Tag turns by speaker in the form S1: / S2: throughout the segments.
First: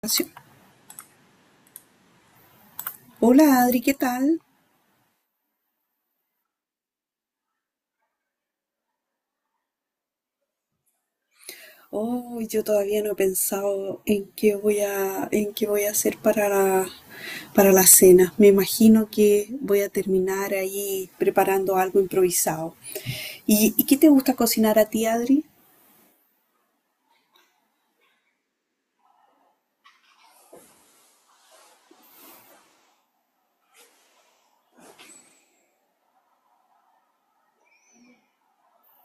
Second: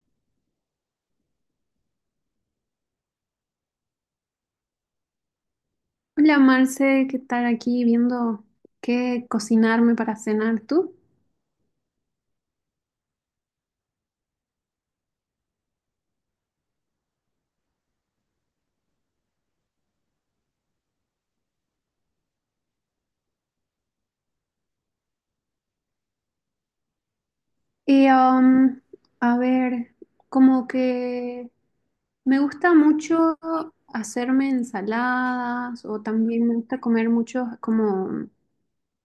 S1: Grabación. Hola Adri, ¿qué tal?
S2: Hola Marce, ¿qué tal aquí viendo qué cocinarme para cenar tú?
S1: Oh, yo todavía no he pensado en qué voy a hacer para la cena. Me imagino que voy a terminar ahí preparando algo improvisado. ¿Y qué te gusta cocinar a ti, Adri?
S2: Y um, a ver, como que me gusta mucho hacerme ensaladas o también me gusta comer muchos como,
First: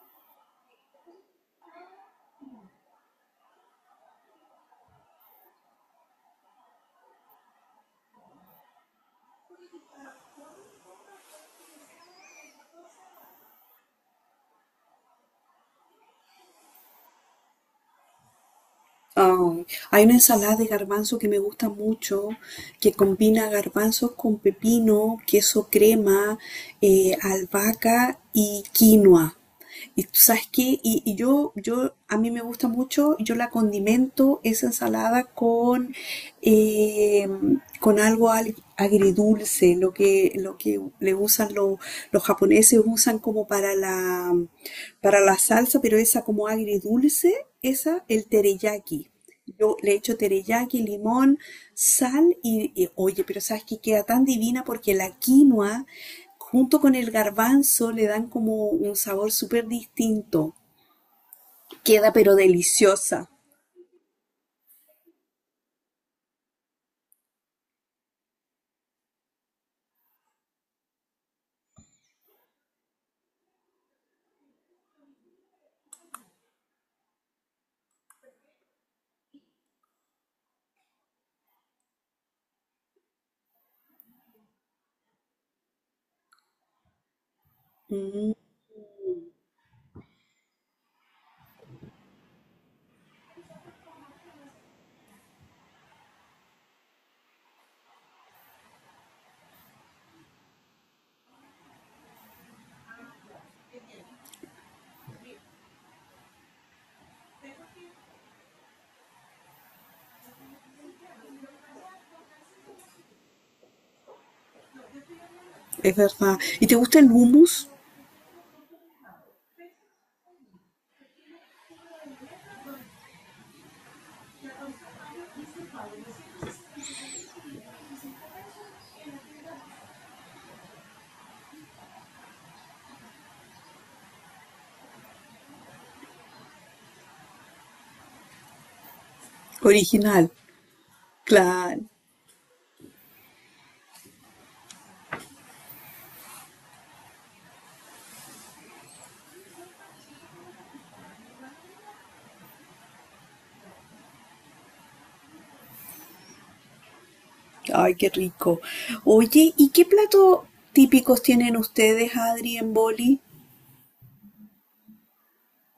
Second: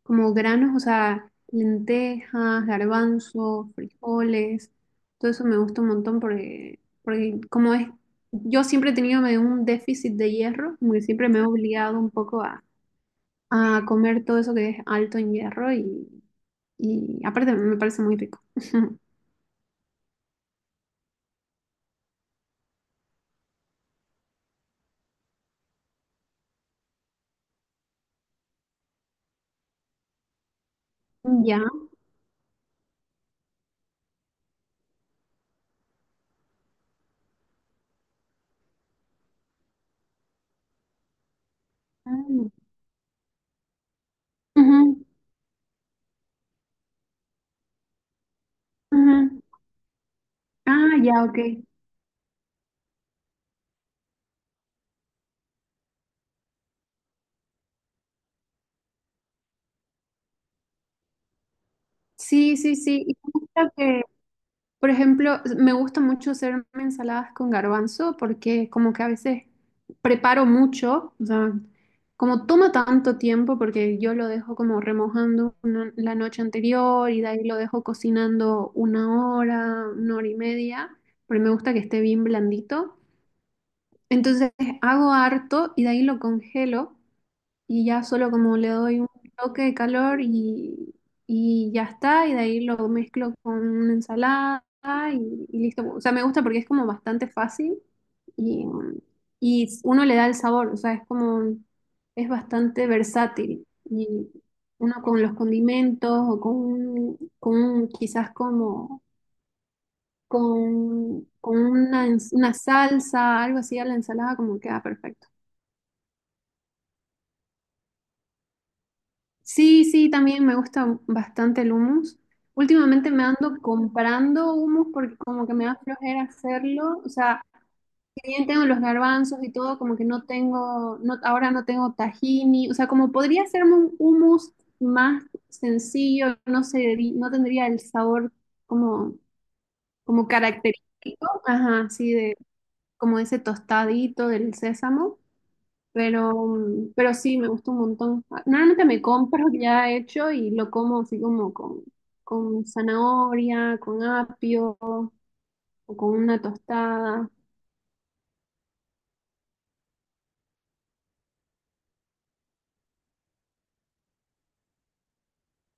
S2: como granos, o sea, lentejas, garbanzos, frijoles, todo eso me gusta un montón porque como es, yo siempre he tenido medio un déficit de hierro, como que siempre me he obligado un poco a comer todo eso que es alto en hierro y aparte me parece muy rico.
S1: Ay, hay una ensalada de garbanzo que me gusta mucho, que combina garbanzos con pepino, queso crema, albahaca y quinoa. Y tú sabes qué, y, y yo,
S2: Ya.
S1: yo, a mí me gusta mucho, yo la condimento esa ensalada eh, con algo agridulce, lo que le usan los
S2: Mm.
S1: japoneses, usan como para la,
S2: Ujú,
S1: para la salsa, pero esa como agridulce, esa, el teriyaki.
S2: ujú.
S1: Yo le echo teriyaki,
S2: Ah, ya,
S1: limón,
S2: ok.
S1: sal y, oye, pero sabes que queda tan divina porque la quinoa junto con el garbanzo le dan como un sabor súper distinto. Queda pero
S2: Sí, sí, sí. Y
S1: deliciosa.
S2: me gusta que, por ejemplo, me gusta mucho hacerme ensaladas con garbanzo porque como que a veces preparo mucho, o sea, como toma tanto tiempo porque yo lo dejo como remojando la noche anterior y de ahí lo dejo cocinando una hora y media, pero me gusta que esté bien blandito. Entonces hago harto y de ahí lo congelo y ya solo
S1: Mm,
S2: como le doy un toque de calor y ya está, y de ahí lo mezclo con una ensalada y listo. O sea, me gusta porque es como bastante fácil y, y uno le da el sabor, o sea, es como, es bastante versátil y uno con los condimentos o con, con quizás como con una, una salsa, algo así a la ensalada, como queda perfecto.
S1: es verdad. ¿Y te gusta el hummus
S2: Sí, sí, también me gusta bastante el hummus. Últimamente me ando comprando hummus porque como que me da flojera hacerlo. O sea, si bien tengo los garbanzos y todo, como que no tengo, no, ahora no tengo tahini. O sea, como podría hacerme un hummus más sencillo, no sé, no tendría el sabor como, como
S1: original?
S2: característico,
S1: Claro.
S2: ajá, sí, de, como ese tostadito del sésamo. Pero sí, me gusta un montón. Ah, normalmente me compro ya hecho y lo como así como con zanahoria, con apio o con una tostada.
S1: Ay, qué rico. Oye, ¿y qué platos típicos tienen ustedes, Adri, en Boli?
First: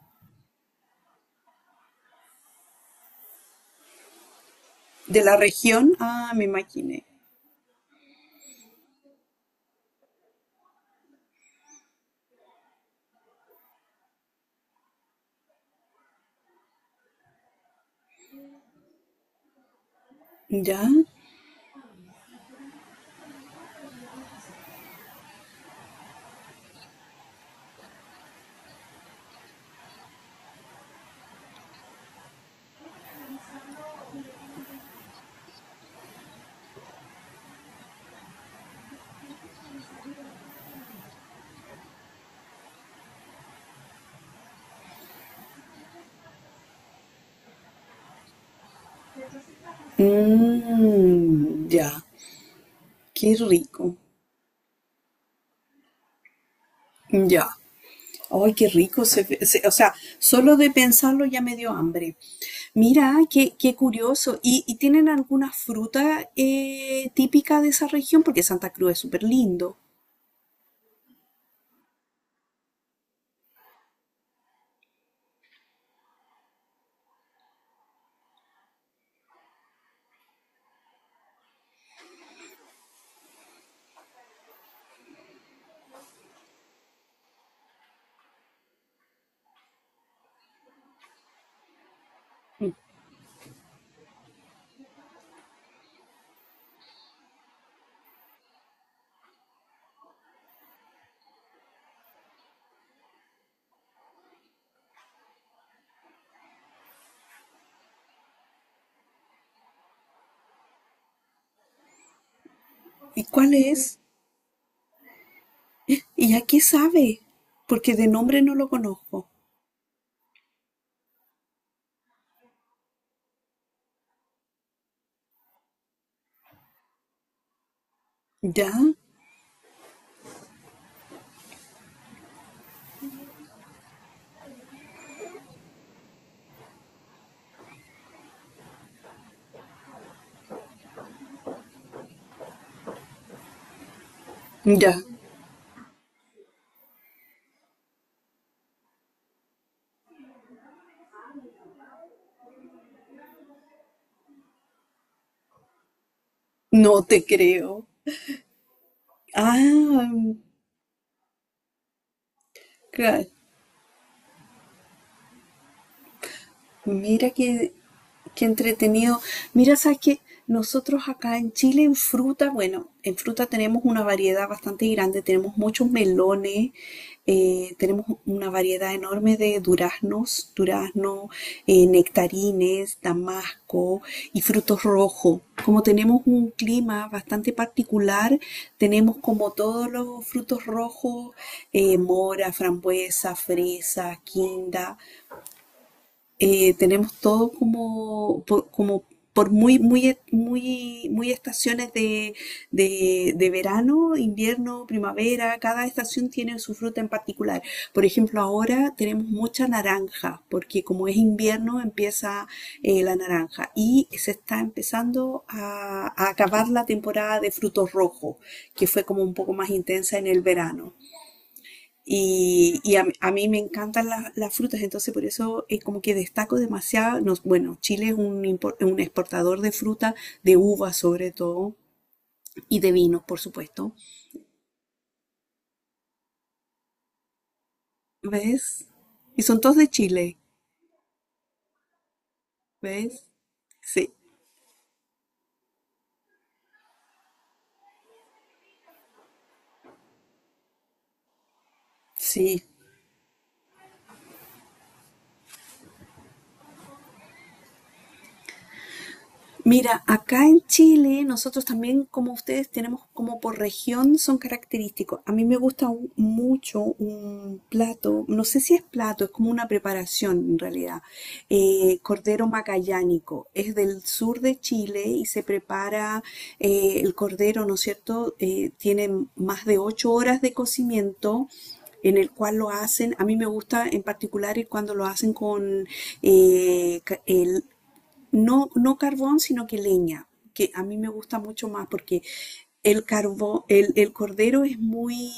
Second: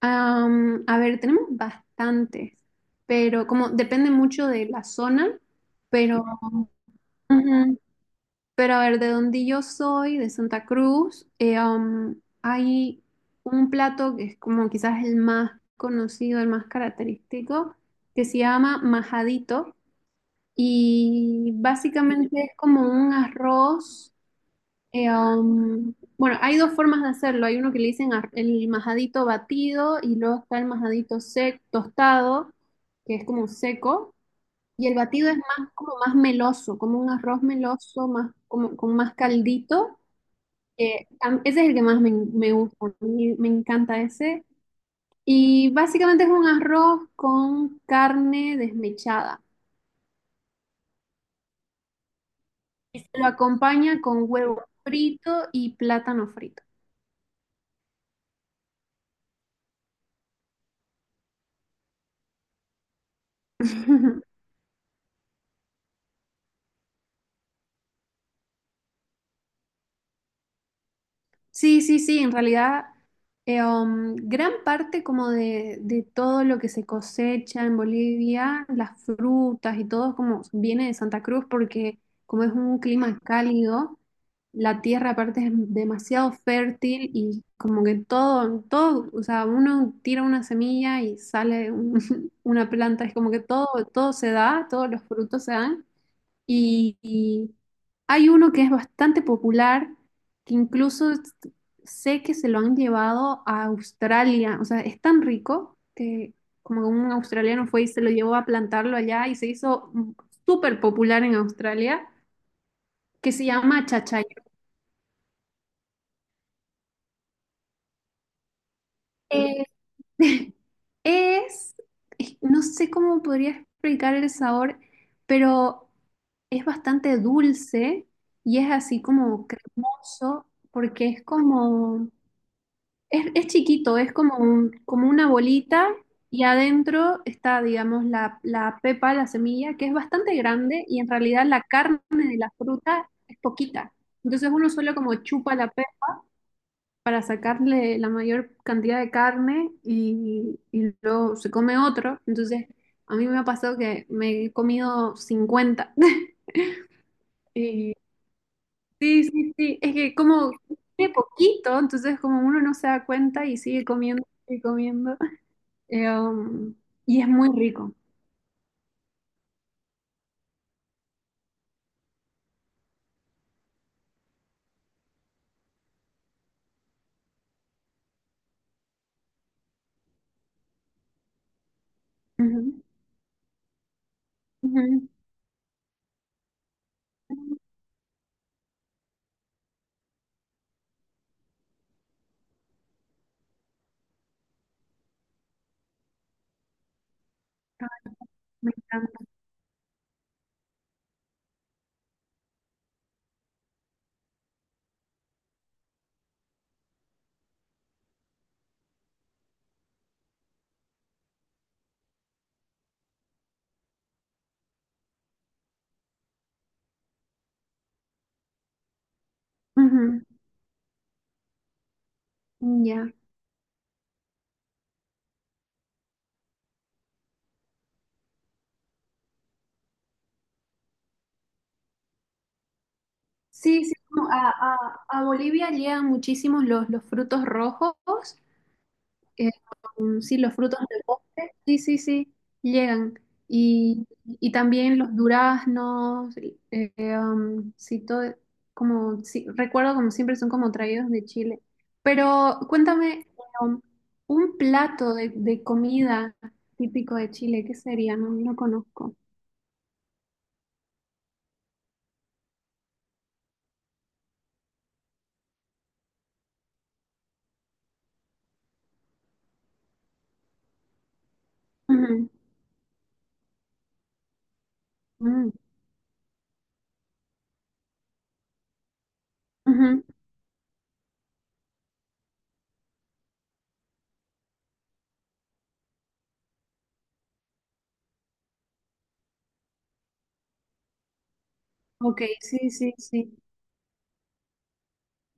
S2: A ver, tenemos bastantes, pero como depende mucho de la
S1: ¿De la
S2: zona,
S1: región?
S2: pero
S1: Ah, me imaginé.
S2: ujú, pero a ver, de donde yo soy, de Santa Cruz, hay un plato que es como quizás el más conocido, el más característico, que se llama majadito.
S1: ¿Ya?
S2: Y básicamente es como un arroz. Bueno, hay dos formas de hacerlo. Hay uno que le dicen el majadito batido y luego está el majadito sec, tostado, que es como seco. Y el batido es más como más meloso, como un arroz meloso, más como con más caldito. Ese es el que más me, me gusta, a mí me encanta ese. Y básicamente es un arroz con carne desmechada.
S1: Mm, ya.
S2: Y se lo
S1: Qué rico.
S2: acompaña con huevo frito y plátano frito.
S1: Ya. Ay, qué rico. O sea, solo de pensarlo ya me dio hambre. Mira, qué curioso. ¿Y tienen alguna fruta típica de esa región? Porque Santa Cruz es súper lindo.
S2: Sí, sí, sí, en realidad gran parte como de todo lo que se cosecha en Bolivia, las frutas y todo como viene de Santa Cruz porque como es un clima cálido, la tierra aparte es demasiado fértil y como que todo, todo, o sea, uno tira una semilla y sale un- una planta, es como que todo, todo se da, todos los frutos se dan. Y hay uno que es bastante popular, que incluso sé que se lo han llevado a Australia. O sea, es tan rico que como un australiano fue y se lo llevó a plantarlo allá y se hizo súper popular en Australia,
S1: ¿Y
S2: que se
S1: cuál
S2: llama
S1: es?
S2: chachayo.
S1: ¿Y a qué sabe? Porque de nombre no lo conozco.
S2: Eh, es, no sé cómo podría explicar el sabor, pero es bastante dulce y es
S1: ¿Ya?
S2: así como cremoso porque es como... es chiquito, es como un, como una bolita y adentro está, digamos, la pepa, la semilla, que es bastante grande y en realidad la carne de la fruta es poquita. Entonces uno solo
S1: Ya.
S2: como chupa la pepa para sacarle la mayor cantidad de carne y luego se come otro. Entonces a mí me ha pasado que me he comido 50.
S1: No te creo.
S2: Y sí, sí, sí, es
S1: Ah,
S2: que como tiene poquito, entonces como uno no se da
S1: claro.
S2: cuenta y sigue comiendo, sigue comiendo. Eh, um, y es
S1: Mira
S2: muy
S1: qué,
S2: rico.
S1: qué entretenido. Mira, sabes que nosotros acá en Chile en fruta, bueno, en fruta tenemos una variedad bastante grande, tenemos muchos melones, tenemos una variedad enorme de duraznos,
S2: Ujú,
S1: nectarines, damasco y frutos
S2: ujú.
S1: rojos. Como tenemos un clima bastante particular, tenemos como todos los frutos rojos, mora, frambuesa, fresa, quinda, tenemos todo como, por,
S2: Me
S1: como
S2: encanta.
S1: por muy, muy, muy, muy estaciones de, de verano, invierno, primavera, cada estación tiene su fruta en particular. Por ejemplo, ahora tenemos mucha naranja, porque como es invierno empieza, la naranja y se está empezando a acabar la temporada de frutos rojos, que fue como un poco más intensa
S2: Ujú,
S1: en el verano. Y,
S2: mm,
S1: y a,
S2: ya.
S1: a mí me encantan las frutas, entonces por eso, como que destaco demasiado. Bueno, Chile es un exportador de fruta, de uvas sobre todo, y de vinos, por
S2: Sí,
S1: supuesto.
S2: sí, como a, a Bolivia llegan muchísimos los frutos rojos.
S1: ¿Ves? Y
S2: Eh,
S1: son todos de Chile,
S2: sí, los frutos del bosque, sí, sí, sí, llegan.
S1: ¿ves? Sí,
S2: Y también los duraznos, sí, todo, como, sí, recuerdo como siempre son como traídos de Chile. Pero
S1: sí.
S2: cuéntame, um, un plato de comida típico de Chile, ¿qué sería? No, no conozco.
S1: Mira, acá en Chile nosotros también, como ustedes, tenemos como por región son característicos. A mí me gusta, mucho un plato, no sé si es plato, es como una preparación en realidad. eh,
S2: Ujú,
S1: cordero magallánico. Es del sur de Chile y se
S2: mm,
S1: prepara, el cordero, ¿no es cierto? Tiene más de
S2: ujú.
S1: 8 horas de cocimiento. En el cual lo hacen, a mí me gusta en particular el cuando lo hacen con, ca- el no, no carbón, sino que leña, que a mí me gusta mucho más porque
S2: Ok, sí, sí,
S1: el
S2: sí.
S1: carbón, el cordero es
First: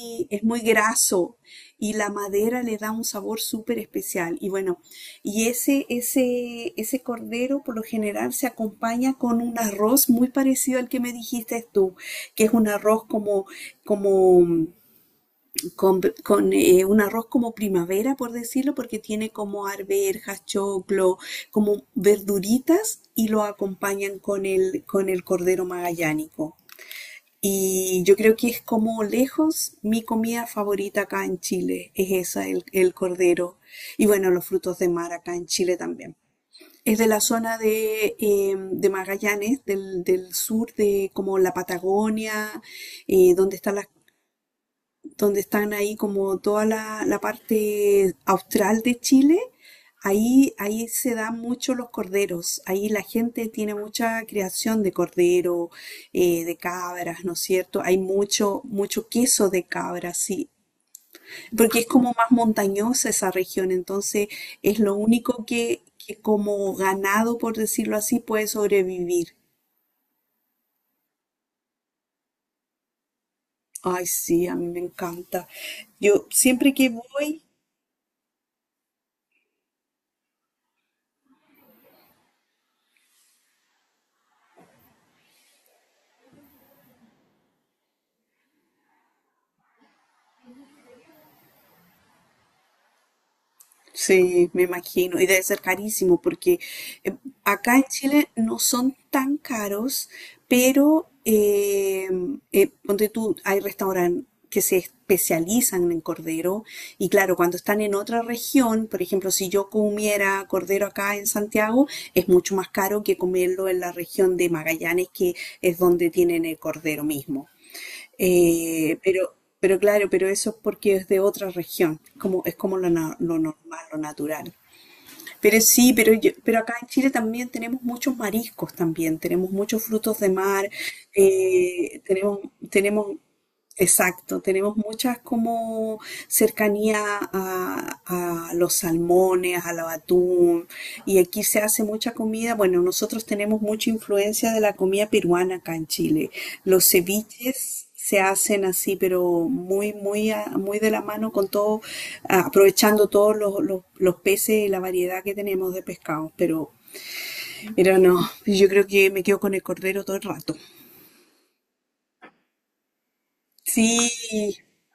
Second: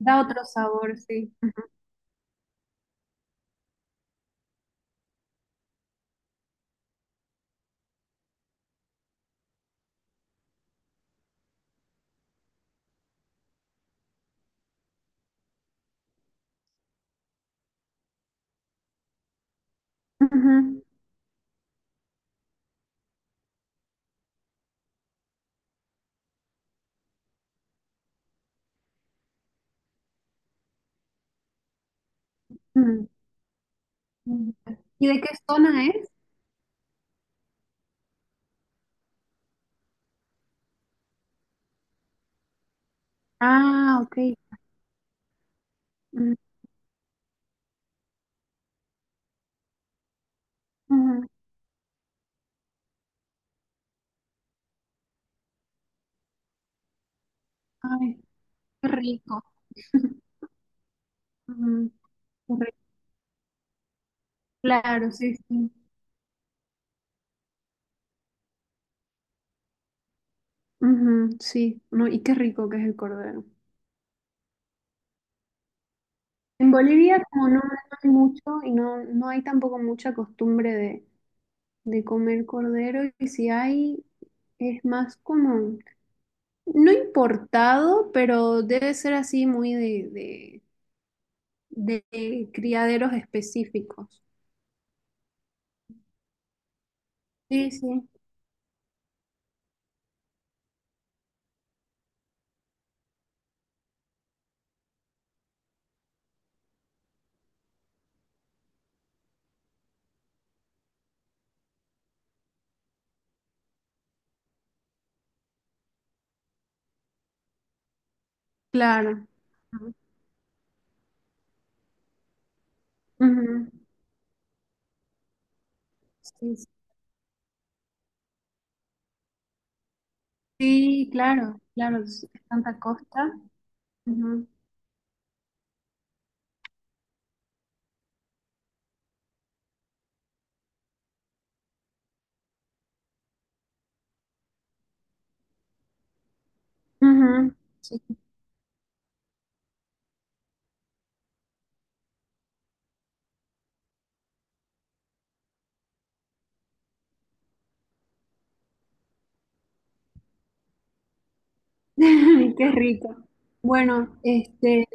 S2: Da
S1: es
S2: otro
S1: muy
S2: sabor, sí.
S1: graso y la madera le da un sabor súper especial. Y bueno, y ese cordero por lo general se acompaña con un arroz muy parecido al que me dijiste tú, que es un arroz como con un arroz como primavera, por decirlo, porque tiene como arvejas,
S2: Ujú,
S1: choclo, como verduritas y lo acompañan con el cordero magallánico. Y yo creo que es como lejos mi comida favorita acá en Chile, es esa, el
S2: ujú,
S1: cordero. Y bueno, los
S2: ujú.
S1: frutos de
S2: ¿Y
S1: mar
S2: de qué
S1: acá en Chile
S2: zona es?
S1: también. Es de la zona de Magallanes, del sur de como la Patagonia, eh, donde están las
S2: Ah, ok.
S1: donde están ahí
S2: Mm,
S1: como toda la parte austral de Chile, ahí se
S2: ujú.
S1: dan mucho los corderos, ahí la gente tiene mucha creación de cordero, de cabras, ¿no es cierto? Hay
S2: Ay,
S1: mucho,
S2: qué
S1: mucho
S2: rico.
S1: queso de cabras, sí, porque es
S2: Ujú,
S1: como más
S2: qué rico.
S1: montañosa esa región, entonces es lo
S2: Claro, sí,
S1: único
S2: sí.
S1: que como ganado, por decirlo así, puede sobrevivir.
S2: Ujú, sí, no, y qué rico que es el cordero.
S1: Ay, sí, a mí me encanta. Yo
S2: En
S1: siempre que
S2: Bolivia
S1: voy,
S2: como no hay mucho y no, no hay tampoco mucha costumbre de comer cordero y si hay es más como, no importado, pero debe ser así muy de criaderos específicos.
S1: sí, me imagino. Y debe ser carísimo porque, eh,
S2: Sí,
S1: acá en
S2: sí,
S1: Chile no son tan caros, pero ponte tú, hay restaurantes que se especializan en cordero. Y claro, cuando están en otra región, por ejemplo, si yo comiera cordero acá en Santiago, es mucho más caro que comerlo en la región de Magallanes, que es donde tienen el cordero mismo. Eh,
S2: claro.
S1: pero, pero claro, pero eso es porque es de otra región, como, es como lo
S2: Ujú.
S1: normal, lo natural. Pero sí, pero, yo-
S2: Sí,
S1: pero
S2: sí.
S1: acá en Chile también tenemos muchos mariscos también, tenemos muchos frutos de mar,
S2: Sí, claro, claro, es
S1: tenemos,
S2: tanta
S1: tenemos
S2: costa.
S1: exacto,
S2: Ujú,
S1: tenemos muchas como cercanía a los salmones, al atún, y aquí se hace mucha comida. Bueno, nosotros tenemos mucha influencia de la comida peruana acá en Chile. Los
S2: ujú,
S1: ceviches
S2: sí.
S1: se hacen así, pero muy, muy de la mano con todo, aprovechando todos los, los peces y la variedad que tenemos de pescados. pero, no, yo creo que me quedo con el cordero todo el rato.
S2: Qué rico.
S1: Sí,
S2: Bueno, este,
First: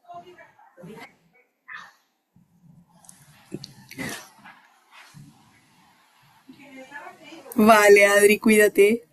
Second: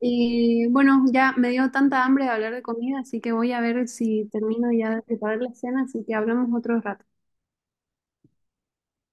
S2: y bueno, ya me dio tanta hambre de hablar de comida, así que voy a ver si termino ya de preparar la cena, así que hablamos otro rato.
S1: vale, Adri, cuídate.